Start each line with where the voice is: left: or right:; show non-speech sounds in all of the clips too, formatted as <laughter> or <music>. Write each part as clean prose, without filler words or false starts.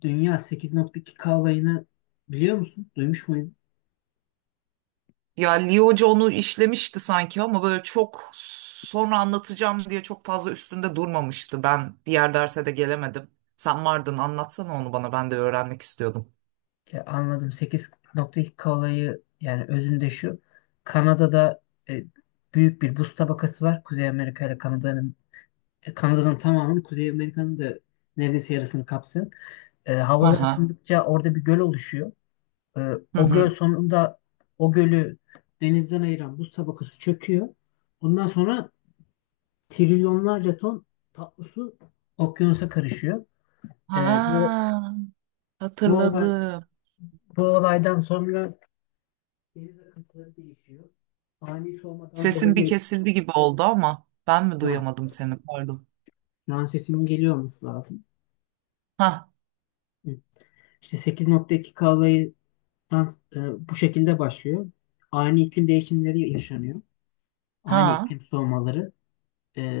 left: Dünya 8.2K olayını biliyor musun? Duymuş muydun?
right: Ya Lee Hoca onu işlemişti sanki ama böyle çok sonra anlatacağım diye çok fazla üstünde durmamıştı. Ben diğer derse de gelemedim. Sen vardın anlatsana onu bana ben de öğrenmek istiyordum.
left: Anladım. 8.2K olayı yani özünde şu. Kanada'da e, büyük bir buz tabakası var. Kuzey Amerika ile Kanada'nın, Kanada'nın tamamını, Kuzey Amerika'nın da neredeyse yarısını kapsıyor.
right: Hı
left: Havalar
right: hı.
left: ısındıkça orada bir göl oluşuyor.
right: Hı
left: O göl
right: hı.
left: sonunda, o gölü denizden ayıran buz tabakası çöküyor. Ondan sonra trilyonlarca ton tatlı su okyanusa karışıyor. E, bu
right: Ha,
left: Bu olay,
right: hatırladım.
left: bu olaydan sonra deniz akıntıları değişiyor. Ani soğumadan
right: Sesin bir
left: dolayı.
right: kesildi gibi oldu ama ben mi
left: ha,
right: duyamadım seni pardon.
left: Şu an sesimin geliyor olması lazım.
right: Ha
left: Hı. İşte 8.2 kalaydan bu şekilde başlıyor. Ani iklim değişimleri yaşanıyor. Ani
right: ha.
left: iklim soğumaları.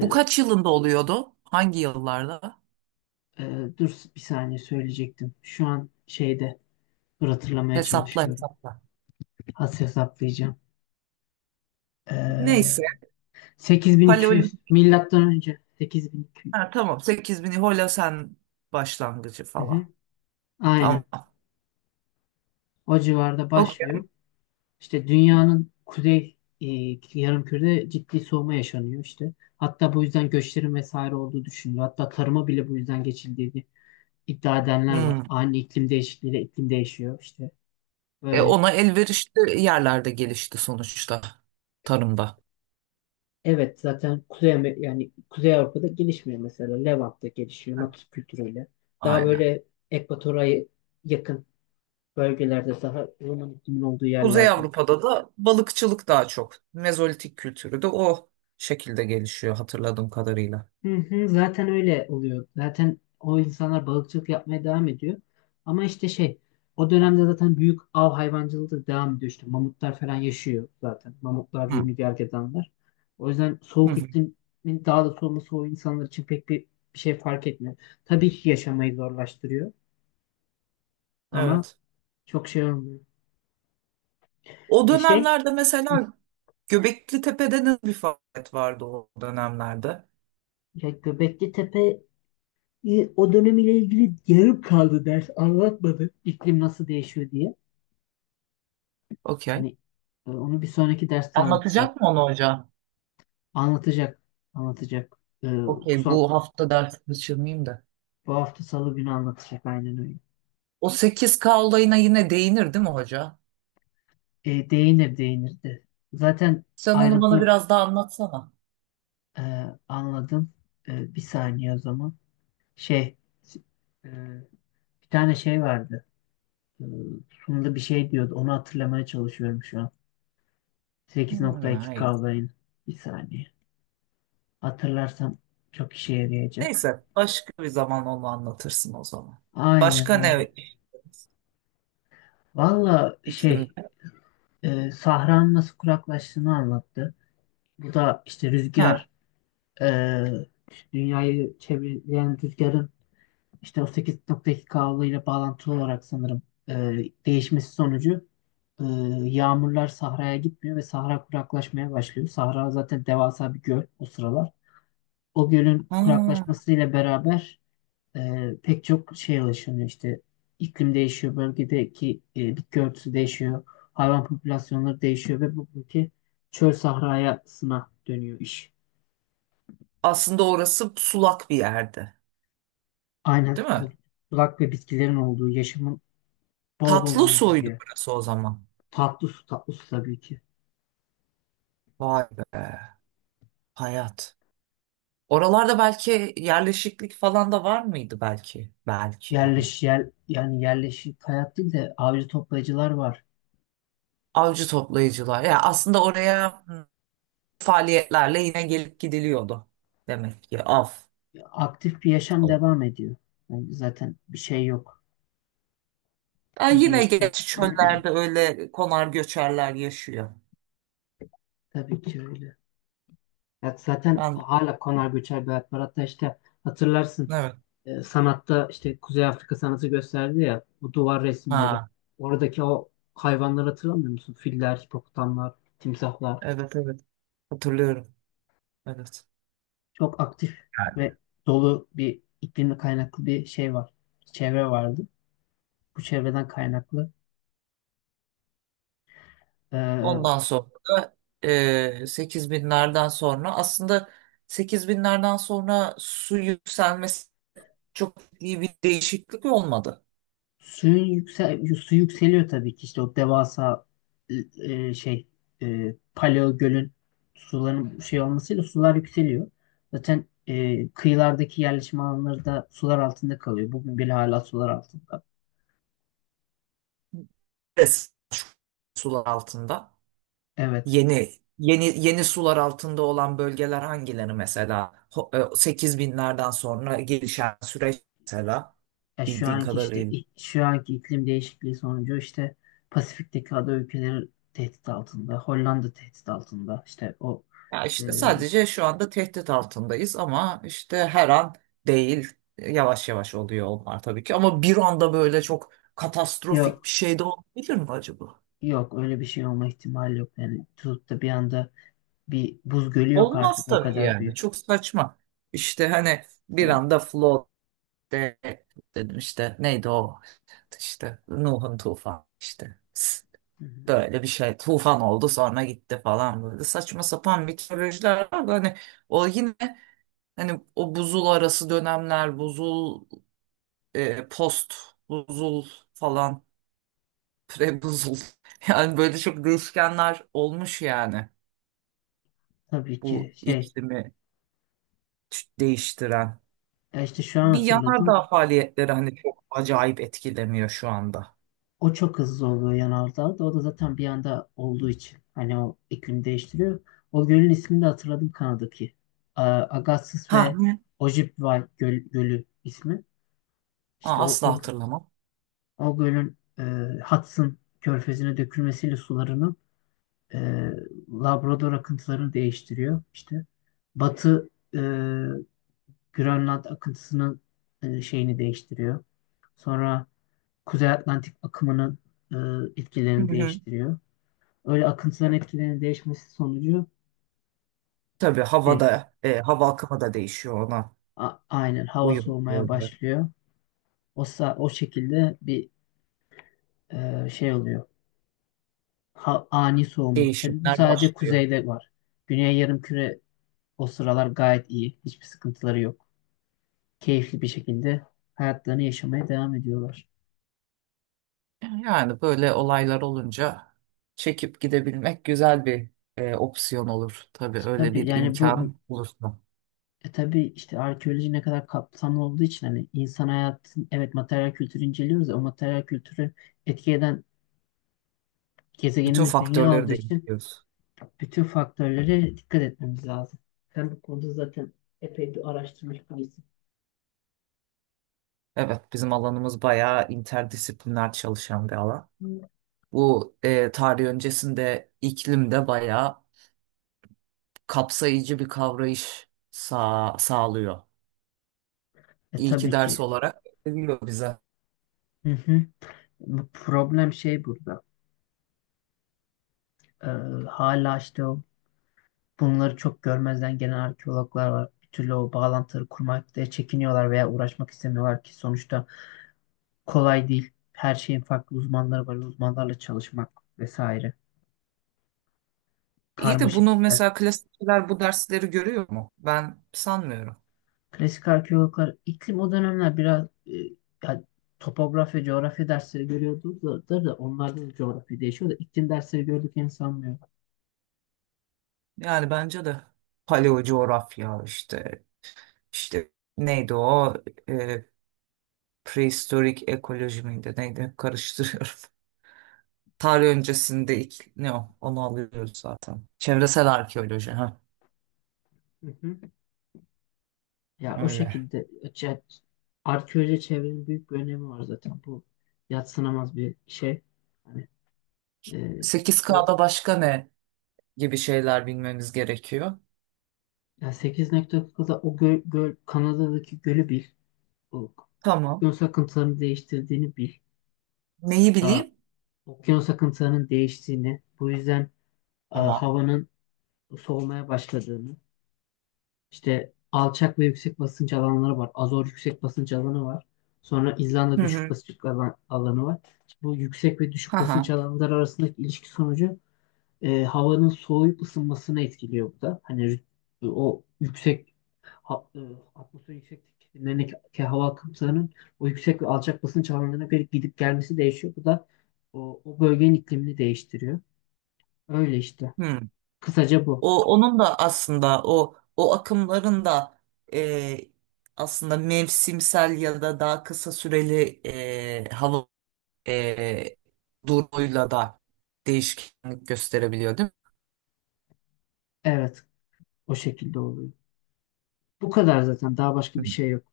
right: Bu kaç yılında oluyordu? Hangi yıllarda?
left: e, Dur bir saniye, söyleyecektim. Şu an şeyde, dur, hatırlamaya
right: Hesapla
left: çalışıyorum.
right: hesapla.
left: Az hesaplayacağım. E,
right: Neyse.
left: 8200,
right: Paleolitik.
left: milattan önce 8200.
right: Ha, tamam 8000 Hola sen başlangıcı
left: Hı hı.
right: falan.
left: Aynen.
right: Tamam.
left: O civarda
right: Okey.
left: başlıyor. İşte dünyanın kuzey, yarımkürede ciddi soğuma yaşanıyor işte. Hatta bu yüzden göçlerin vesaire olduğu düşünülüyor. Hatta tarıma bile bu yüzden geçildiğini iddia edenler var.
right: Hmm.
left: Ani iklim değişikliğiyle iklim değişiyor işte
right: E,
left: böyle.
right: ona elverişli yerlerde gelişti sonuçta tarımda.
left: Evet, zaten yani Kuzey Avrupa'da gelişmiyor mesela. Levant'ta gelişiyor,
right: Evet.
left: Natus kültürüyle. Daha
right: Aynen.
left: böyle ekvatora yakın bölgelerde, daha Roman iklimin olduğu
right: Kuzey
left: yerlerde.
right: Avrupa'da da balıkçılık daha çok. Mezolitik kültürü de o şekilde gelişiyor hatırladığım kadarıyla.
left: Hı hı, zaten öyle oluyor. Zaten o insanlar balıkçılık yapmaya devam ediyor. Ama işte şey, o dönemde zaten büyük av hayvancılığı da devam ediyor. İşte mamutlar falan yaşıyor zaten. Mamutlar,
right: Hı.
left: yünlü gergedanlar. O yüzden
right: Hı
left: soğuk
right: hı.
left: iklimin daha da soğuması o insanlar için bir şey fark etmiyor. Tabii ki yaşamayı zorlaştırıyor ama
right: Evet.
left: çok şey olmuyor.
right: O
left: E şey,
right: dönemlerde
left: <laughs> hı,
right: mesela Göbekli Tepe'de ne bir faaliyet vardı o dönemlerde?
left: ya, Göbekli Tepe, o dönemiyle ilgili yarım kaldı, ders anlatmadı. İklim nasıl değişiyor diye.
right: Okey.
left: Hani onu bir sonraki derste anlatacak.
right: Anlatacak mı onu hocam?
left: Anlatacak. Anlatacak. E, bu,
right: Okey,
left: son,
right: bu hafta ders kaçırmayayım da.
left: bu hafta Salı günü anlatacak, aynen öyle.
right: O sekiz k olayına yine değinir değil mi hoca?
left: Değinir, değinir de. Zaten
right: Sen onu bana
left: ayrıntılı.
right: biraz daha anlatsana.
left: e, Anladım. Bir saniye o zaman. Şey e, Bir tane şey vardı. E, Sunumda bir şey diyordu. Onu hatırlamaya çalışıyorum şu an.
right: Hmm,
left: 8.2
right: hayır.
left: kavrayın. Bir saniye. Hatırlarsam çok işe yarayacak.
right: Neyse başka bir zaman onu anlatırsın o zaman.
left: Aynen,
right: Başka ne
left: aynen. Valla şey
right: iklimde?
left: Sahranın nasıl kuraklaştığını anlattı. Bu da işte
right: Ha.
left: rüzgar, e, dünyayı çevreleyen rüzgarın, işte o 8.2 kavga ile bağlantılı olarak sanırım, e, değişmesi sonucu e, yağmurlar sahraya gitmiyor ve sahra kuraklaşmaya başlıyor. Sahra zaten devasa bir göl o sıralar. O gölün
right: hmm,
left: kuraklaşmasıyla beraber, e, pek çok şeye ulaşılıyor işte. İklim değişiyor, bölgedeki bitki örtüsü değişiyor, hayvan popülasyonları değişiyor ve bugünkü çöl sahrayasına dönüyor iş.
right: Aslında orası sulak bir yerdi,
left: Aynen,
right: değil
left: o
right: mi?
left: bulak ve bitkilerin olduğu, yaşamın bol bol
right: Tatlı
left: olduğu bir
right: suydu
left: yer.
right: orası o zaman.
left: Tatlı su, tatlı su tabii ki.
right: Vay be, hayat. Oralarda belki yerleşiklik falan da var mıydı belki? Belki yani.
left: Yani yerleşik hayat değil de avcı toplayıcılar var.
right: Avcı toplayıcılar. Ya aslında oraya faaliyetlerle yine gelip gidiliyordu. Demek ki av
left: Aktif bir yaşam
right: falan.
left: devam ediyor. Yani zaten bir şey yok.
right: Ya
left: Bir
right: yine
left: değişken.
right: geç
left: <clears throat>
right: çöllerde öyle konar göçerler yaşıyor.
left: Tabii ki öyle. Ya zaten
right: Ben,
left: hala konar göçer bir hayat var. Hatta işte hatırlarsın,
right: evet.
left: sanatta işte Kuzey Afrika sanatı gösterdi ya, bu duvar resimleri.
right: Ha,
left: Oradaki o hayvanları hatırlamıyor musun? Filler, hipopotamlar, timsahlar.
right: evet evet. Hatırlıyorum. Evet.
left: Çok aktif
right: Yani,
left: ve dolu bir iklimle kaynaklı bir şey var. Çevre vardı. Bu çevreden kaynaklı e,
right: ondan sonra da 8 binlerden sonra aslında 8 binlerden sonra su yükselmesi çok iyi bir değişiklik olmadı.
left: Suyun yüksel Su yükseliyor tabii ki, işte o devasa, e, şey paleo gölün suların şey olmasıyla sular yükseliyor. Zaten kıyılardaki yerleşim alanları da sular altında kalıyor. Bugün bile hala sular altında.
right: Res- Sular altında.
left: Evet.
right: Yeni yeni yeni sular altında olan bölgeler hangileri mesela? 8000'lerden sonra gelişen süreç mesela
left: Ya şu
right: bildiğin
left: anki işte
right: kadarıyla.
left: şu anki iklim değişikliği sonucu, işte Pasifik'teki ada ülkeleri tehdit altında. Hollanda tehdit altında. İşte
right: Ya
left: e,
right: işte sadece şu anda tehdit altındayız ama işte her an değil. Yavaş yavaş oluyor onlar tabii ki ama bir anda böyle çok katastrofik
left: yok,
right: bir şey de olabilir mi acaba?
left: yok öyle bir şey olma ihtimali yok. Yani tutup da bir anda bir buz gölü yok,
right: Olmaz
left: artık o
right: tabii
left: kadar
right: yani.
left: büyük.
right: Çok saçma. İşte hani bir
left: Tabii,
right: anda flood de dedim işte neydi o işte Nuh'un tufanı işte
left: hı hı.
right: böyle bir şey tufan oldu sonra gitti falan böyle saçma sapan mitolojiler var da hani o yine hani o buzul arası dönemler buzul post buzul falan pre buzul <laughs> yani böyle çok değişkenler olmuş yani
left: Tabii ki
right: bu
left: şey
right: iklimi değiştiren
left: ya, işte şu an
right: bir
left: hatırladım.
right: yanardağ faaliyetleri hani çok acayip etkilemiyor şu anda.
left: O çok hızlı oluyor yanardağda. O da zaten bir anda olduğu için hani, o iklim değiştiriyor. O gölün ismini de hatırladım, Kanada'daki. Agassiz
right: Ha.
left: ve Ojibwa Gölü ismi.
right: Aa,
left: İşte
right: asla hatırlamam.
left: o gölün Hudson körfezine dökülmesiyle sularını, e, Labrador akıntılarını değiştiriyor. İşte batı, e, Grönland akıntısının şeyini değiştiriyor. Sonra Kuzey Atlantik akımının e,
right: Hı
left: etkilerini
right: hı.
left: değiştiriyor. Öyle akıntıların etkilerinin değişmesi sonucu,
right: Tabii
left: şey
right: havada, hava akımı da değişiyor ona.
left: aynen, hava
right: Uyumlu
left: soğumaya
right: olarak
left: başlıyor. O şekilde bir şey oluyor. Ani soğuma. Tabii bu
right: değişimler
left: sadece
right: başlıyor.
left: kuzeyde var. Güney yarımküre o sıralar gayet iyi. Hiçbir sıkıntıları yok. Keyifli bir şekilde hayatlarını yaşamaya devam ediyorlar.
right: Yani böyle olaylar olunca çekip gidebilmek güzel bir opsiyon olur. Tabii öyle
left: Tabii
right: bir
left: yani bu.
right: imkan olursa.
left: Tabii, işte arkeoloji ne kadar kapsamlı olduğu için, hani insan hayatın, evet, materyal kültürü inceliyoruz ya, o materyal kültürü etki eden
right: Bütün
left: gezegenimiz dünya
right: faktörleri
left: olduğu
right: de
left: için
right: inceliyoruz.
left: bütün faktörlere dikkat etmemiz lazım. Sen bu konuda zaten epey bir araştırmış birisin.
right: Evet, bizim alanımız bayağı interdisipliner çalışan bir alan. Bu tarih öncesinde iklim de bayağı kapsayıcı bir kavrayış sağlıyor. İyi ki
left: Tabii
right: ders
left: ki.
right: olarak veriliyor bize.
left: Hı hı. Bu problem şey burada. Ee, Hala işte o, bunları çok görmezden gelen arkeologlar var. Bir türlü o bağlantıları kurmakta çekiniyorlar veya uğraşmak istemiyorlar ki sonuçta kolay değil. Her şeyin farklı uzmanları var. Uzmanlarla çalışmak vesaire.
right: İyi de
left: Karmaşık
right: bunu
left: işler.
right: mesela klasikçiler bu dersleri görüyor mu? Ben sanmıyorum.
left: Klasik arkeologlar, iklim o dönemler biraz, ya, topografya, coğrafya dersleri görüyordu, da, onlarda da coğrafya değişiyor da iklim dersleri gördüklerini sanmıyorum.
right: Yani bence de paleo coğrafya işte neydi o e, prehistorik ekoloji miydi, neydi? Hep karıştırıyorum. <laughs> Tarih öncesinde ilk, ne o onu alıyoruz zaten. Çevresel arkeoloji ha
left: Hı hı. Ya o
right: öyle.
left: şekilde ce- Arkeoloji, çevrenin büyük bir önemi var zaten. Bu yadsınamaz bir şey. Hani e,
right: Sekiz
left: o,
right: kda başka ne gibi şeyler bilmemiz gerekiyor.
left: yani 8.9'da o göl, Kanada'daki gölü bil. O
right: Tamam.
left: okyanus akıntılarını değiştirdiğini bil.
right: Neyi
left: Aa,
right: bileyim?
left: okyanus akıntılarının değiştiğini, bu yüzden
right: Tamam.
left: havanın soğumaya başladığını, işte alçak ve yüksek basınç alanları var. Azor yüksek basınç alanı var. Sonra İzlanda
right: Hı
left: düşük
right: hı.
left: basınç alanı var. Bu yüksek ve düşük
right: Ha ha.
left: basınç alanları arasındaki ilişki sonucu, havanın soğuyup ısınmasını etkiliyor bu da. Hani o yüksek, ha- e, atmosfer yüksekliklerindeki hava akımlarının o yüksek ve alçak basınç havalarına göre gidip gelmesi değişiyor. Bu da o bölgenin iklimini değiştiriyor. Öyle işte.
right: Hı.
left: Kısaca bu.
right: O onun da aslında o akımların da e, aslında mevsimsel ya da daha kısa süreli hava e, durumuyla da değişkenlik gösterebiliyor, değil
left: Evet, o şekilde oluyor. Bu kadar zaten. Daha başka
right: mi?
left: bir
right: Hı.
left: şey yok.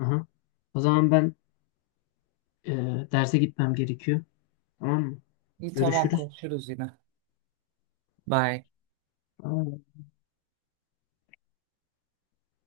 left: Aha. O zaman ben e, derse gitmem gerekiyor. Tamam mı?
right: İyi tamam
left: Görüşürüz.
right: konuşuruz yine. Bye.
left: Aa.